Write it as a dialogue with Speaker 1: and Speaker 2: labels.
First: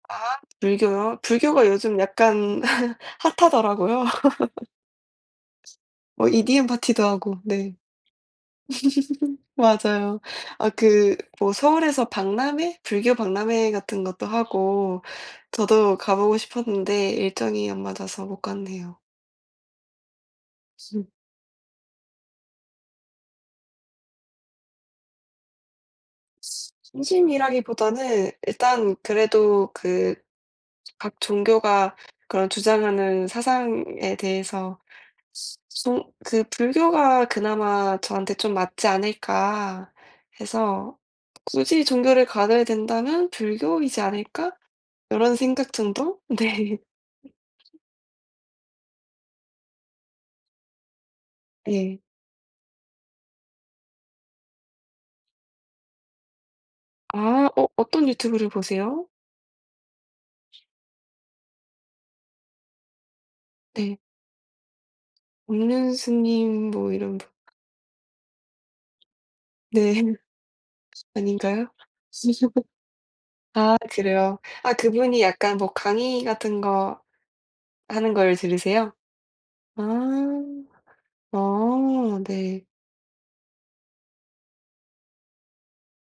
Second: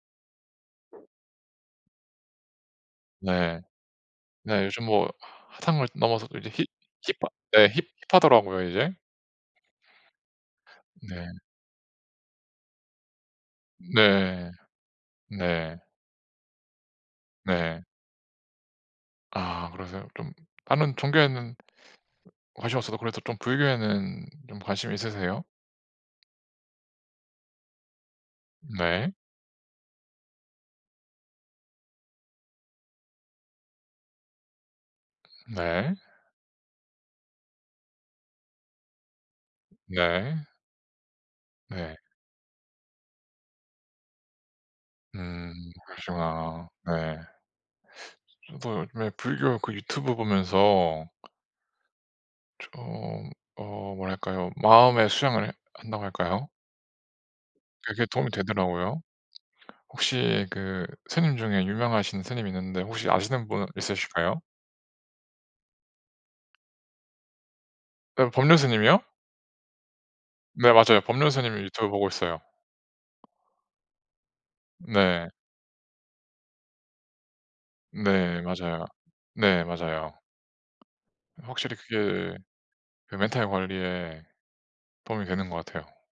Speaker 1: 아 불교요? 불교가 요즘 약간
Speaker 2: 네.
Speaker 1: 핫하더라고요.
Speaker 2: 네. 요즘 뭐 사상을 넘어서
Speaker 1: 뭐
Speaker 2: 또 이제
Speaker 1: EDM
Speaker 2: 힙
Speaker 1: 파티도
Speaker 2: 힙하
Speaker 1: 하고
Speaker 2: 예
Speaker 1: 네.
Speaker 2: 힙하더라고요 이제.
Speaker 1: 맞아요. 아 그
Speaker 2: 네.
Speaker 1: 뭐 서울에서 박람회 불교 박람회 같은 것도
Speaker 2: 네.
Speaker 1: 하고
Speaker 2: 네.
Speaker 1: 저도 가보고 싶었는데 일정이
Speaker 2: 네.
Speaker 1: 안 맞아서 못 갔네요.
Speaker 2: 아 그러세요? 좀 다른
Speaker 1: 음.
Speaker 2: 종교에는 관심 없어도 그래도 좀 불교에는 좀 관심이 있으세요?
Speaker 1: 중심이라기보다는 일단
Speaker 2: 네.
Speaker 1: 그래도 그 각 종교가 그런 주장하는 사상에 대해서
Speaker 2: 네.
Speaker 1: 좀 그 불교가 그나마 저한테 좀 맞지 않을까
Speaker 2: 네.
Speaker 1: 해서 굳이
Speaker 2: 네.
Speaker 1: 종교를 가져야 된다면 불교이지 않을까? 요런
Speaker 2: 음.
Speaker 1: 생각 정도?
Speaker 2: 그러시구나.
Speaker 1: 네.
Speaker 2: 네. 저도 요즘에 불교 그 유튜브 보면서
Speaker 1: 예.
Speaker 2: 좀 어 뭐랄까요? 마음의 수양을 한다고 할까요?
Speaker 1: 아. 어
Speaker 2: 그게
Speaker 1: 어떤
Speaker 2: 도움이
Speaker 1: 유튜브를
Speaker 2: 되더라고요.
Speaker 1: 보세요?
Speaker 2: 혹시 그 스님 중에 유명하신 스님이 있는데 혹시 아시는 분
Speaker 1: 네.
Speaker 2: 있으실까요?
Speaker 1: 법륜 스님 뭐 이런 분.
Speaker 2: 네 법륜 스님이요?
Speaker 1: 네.
Speaker 2: 네. 맞아요. 법륜 스님
Speaker 1: 아닌가요?
Speaker 2: 유튜브 보고 있어요.
Speaker 1: 아 그래요. 아 그분이
Speaker 2: 네.
Speaker 1: 약간 뭐 강의 같은 거 하는 걸
Speaker 2: 네. 맞아요.
Speaker 1: 들으세요?
Speaker 2: 네.
Speaker 1: 아.
Speaker 2: 맞아요. 확실히
Speaker 1: 어.
Speaker 2: 그게
Speaker 1: 네.
Speaker 2: 그 멘탈 관리에 도움이 되는 것 같아요.